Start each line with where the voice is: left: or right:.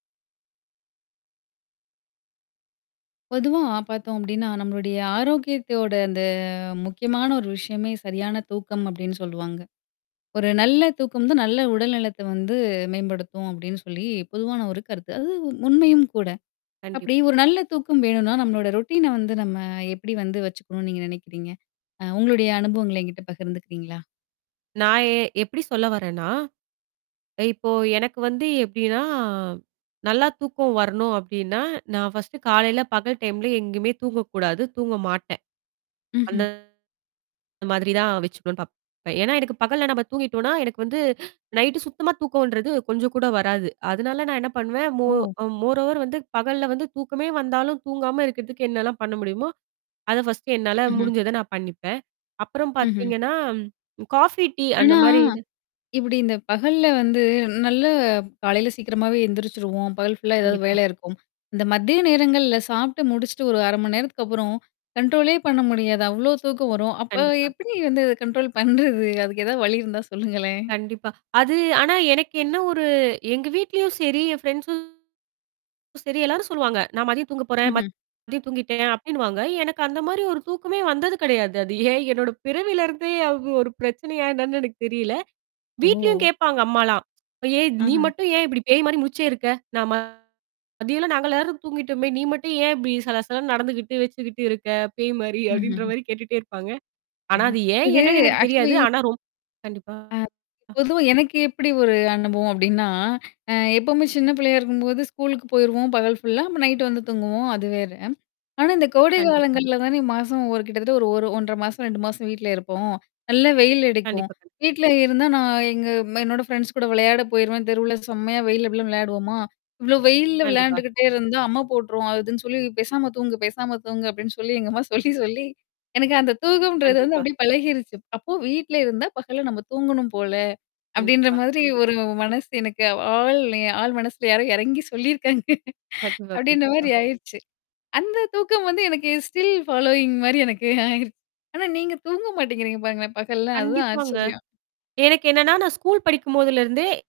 left: பொதுவா பார்த்தோம் அப்படின்னா, நம்மளுடைய ஆரோக்கியத்தோட அந்த முக்கியமான ஒரு விஷயமே சரியான தூக்கம் அப்படின்னு சொல்லுவாங்க. ஒரு நல்ல தூக்கம் தான், நல்ல உடல்நலத்த வந்து மேம்படுத்தும் அப்படின்னு சொல்லி பொதுவான ஒரு கருத்து. அது உண்மையும் கூட.
right: கண்டிப்
left: அப்படி ஒரு நல்ல தூக்கம் வேணும்னா, நம்மளோட ரொட்டீன்ன வந்து நம்ம எப்படி வந்து வச்சுக்கணும்னு நீங்க நினைக்கிறீங்க? அ உங்களுடைய அனுபவங்கள்ல என்கிட்ட பகிர்ந்துக்கிறீங்களா?
right: நான் எ எப்படி சொல்ல வரேன்னா? இப்போ எனக்கு வந்து எப்டின்னா நல்லா தூக்கம் வரணும் அப்டின்னா, நான் ஃபர்ஸ்ட்டு காலையில, பகல் டைம்ல எங்கேயுமே தூங்கக்கூடாது. தூங்க மாட்டேன். அந்த
left: ம்ஹ்ம்.
right: மாதிரி தான் வச்சுக்கணும்னு பார்ப்பேன். அ ஏன்னா, எனக்கு பகல்ல நம்ம தூங்கிட்டோம்னா, எனக்கு வந்து நைட்டு சுத்தமா தூக்கம்ன்றது கொஞ்சம் கூட வராது. அதனால நான் என்ன பண்ணுவேன். மோ
left: ஓ!
right: மோர் ஓவர் வந்து பகல்ல வந்து தூக்கமே வந்தாலும் தூங்காம இருக்கிறதுக்கு என்னலாம் பண்ண முடியுமோ? அத ஃபர்ஸ்ட்ட் என்னால
left: ம்ஹ்ம்.
right: முடிஞ்சத நான் பண்ணிப்பேன். அப்புறம்
left: ம்ஹ்ம்.
right: பார்த்தீங்கன்னா காஃபி, டீ அந்த
left: ஆனா
right: மாரி இது
left: இப்படி இந்த பகல்ல வந்து நல்லா காலையில சீக்கிரமாவே எந்திரிச்சுருவோம். பகல் ஃபுல்லா ஏதாவது
right: கண்டிப்பா.
left: வேலா இருக்கும். இந்த மதிய நேரங்கள்ல சாப்ட்டு முடிச்சுட்டு ஒரு 1/2 மணி நேரத்துக்கு அப்புறம் கண்ட்ரோலே பண்ண முடியாது. அவ்வளோ தூக்கம் வரும். அப்ப
right: கண்டிப்பா.
left: எப்படி வந்து கண்ட்ரோல் பண்றது? அதுக்கு எ ஏதாவது வழி இருந்தா சொல்லுங்களேன்?
right: கண்டிப்பா. அது ஆனா எனக்கு என்ன ஒரு எங்க வீட்லயும் சரி என் ஃப்ரெண்ட்ஸும் சரி எல்லாரும் சொல்லுவாங்க. நான் மதிய தூங்க போறேன்.
left: ம்ஹ்ம்.
right: மதியம் தூங்கிட்டேன் அப்டின்னுவாங்க. எனக்கு அந்த மாரி ஒரு தூக்கமே வந்தது கிடையாது. அது ஏன் என்னோட பிறவிலருந்தே அது ஒரு பிரச்சனையா என்னன்னு எனக்கு தெரியல. வீட்லயும்
left: ஓ!
right: கேட்பாங்க அம்மாலாம். அப்ப "ஏன் நீ
left: அஹ.
right: மட்டும் ஏன் இப்படி பேய் மாரி முடிச்சே இருக்க? நான் ம மதியல்லாம் நாங்க எல்லாரும் தூங்கிட்டோமே! நீ மட்டும் ஏன் இப்படி சல சல நடந்துகிட்டு வச்சுக்கிட்டு இருக்க, பேய் மாரி" அப்டின்ற
left: ம்ஹ்ம்.
right: மாரி கேட்டுட்டே இருப்பாங்க. ஆனா
left: [unintelligible]
right: அது ஏன்
left: இது
right: என்னன்னு எனக்கு தெரியாது.
left: ஆக்ச்சுவலி
right: ஆனா ரொம் கண்டிப்பா.
left: [unintelligible]
right: அ.
left: .பொதுவா எனக்கு எப்படி ஒரு அனுபவம் அப்படின்னா, அ எப்பவுமே சின்ன பிள்ளையா இருக்கும்போது ஸ்கூல்குக்கு போயிருவோம் பகல் ஃபுல்லா. அப்ப நைட் வந்து தூங்குவோம். அது வேற. ஆனா, இந்த கோடை
right: கண்டிப்பா.
left: காலங்கள்ல தானே மாசம் ஒரு கிட்டத்தட்ட ஒரு 1 1/2 மாசம், ஒரு 2 மாசம் வீட்ல இருப்போம். நல்லா வெயில் எடுக்கும்.
right: கண்டிப்பா, கண்டி
left: வீட்ல இருந்தா நான் எங்க என்னோட ஃப்ரெண்ட்ஸ் கூட விளையாட போயிருவேன். தெருவுல செம்மையா வெயில்ல எப்டி எல்லாம் விளையாடுவோமா! "இவ்ளோ வெயில்ல
right: கண்டிப்பா.
left: விளையாண்டுகிட்டே இருந்தா அம்ம போட்டுருவோம். அதுன்னு சொல்லி பேசாம தூங்க, பேசாம தூங்க" அப்டின்னு சொல்லி எங்க அம்மா சொல்லி சொல்லி. எனக்கு அந்த தூக்கம்ன்றது வந்து
right: கண்டிப்பா.
left: அப்படியியே பழகிருச்சு. அப்போ வீட்ல இருந்தா பகல நம்ம தூங்கணும் போல. அப்படின்ற
right: கண்டிப்பா.
left: மாதிரி ஒரு மனசு எனக்கு ஆழ் ஆழ் மனசுல யாரும் ஏறங்கி சொல்லியிருக்காங்க.
right: கண்டிப்பா,
left: அப்டின்ற
right: கண்டிப்பா.
left: மாரி ஆயிருச்சு. அந்த தூக்கம் வந்து எனக்கு ஸ்டில் ஃபாலோயிங் மாரி எனக்கு ஆயிருச்சு. ஆனா நீங்க தூங்க மாட்டேங்கிறீங்க பாருங்களேன். பகல்ல அதுதான்
right: கண்டிப்பாங்க.
left: ஆச்சரியம்.
right: எனக்கு என்னன்னா நான் ஸ்கூல் படிக்கும்போதுலருந்தே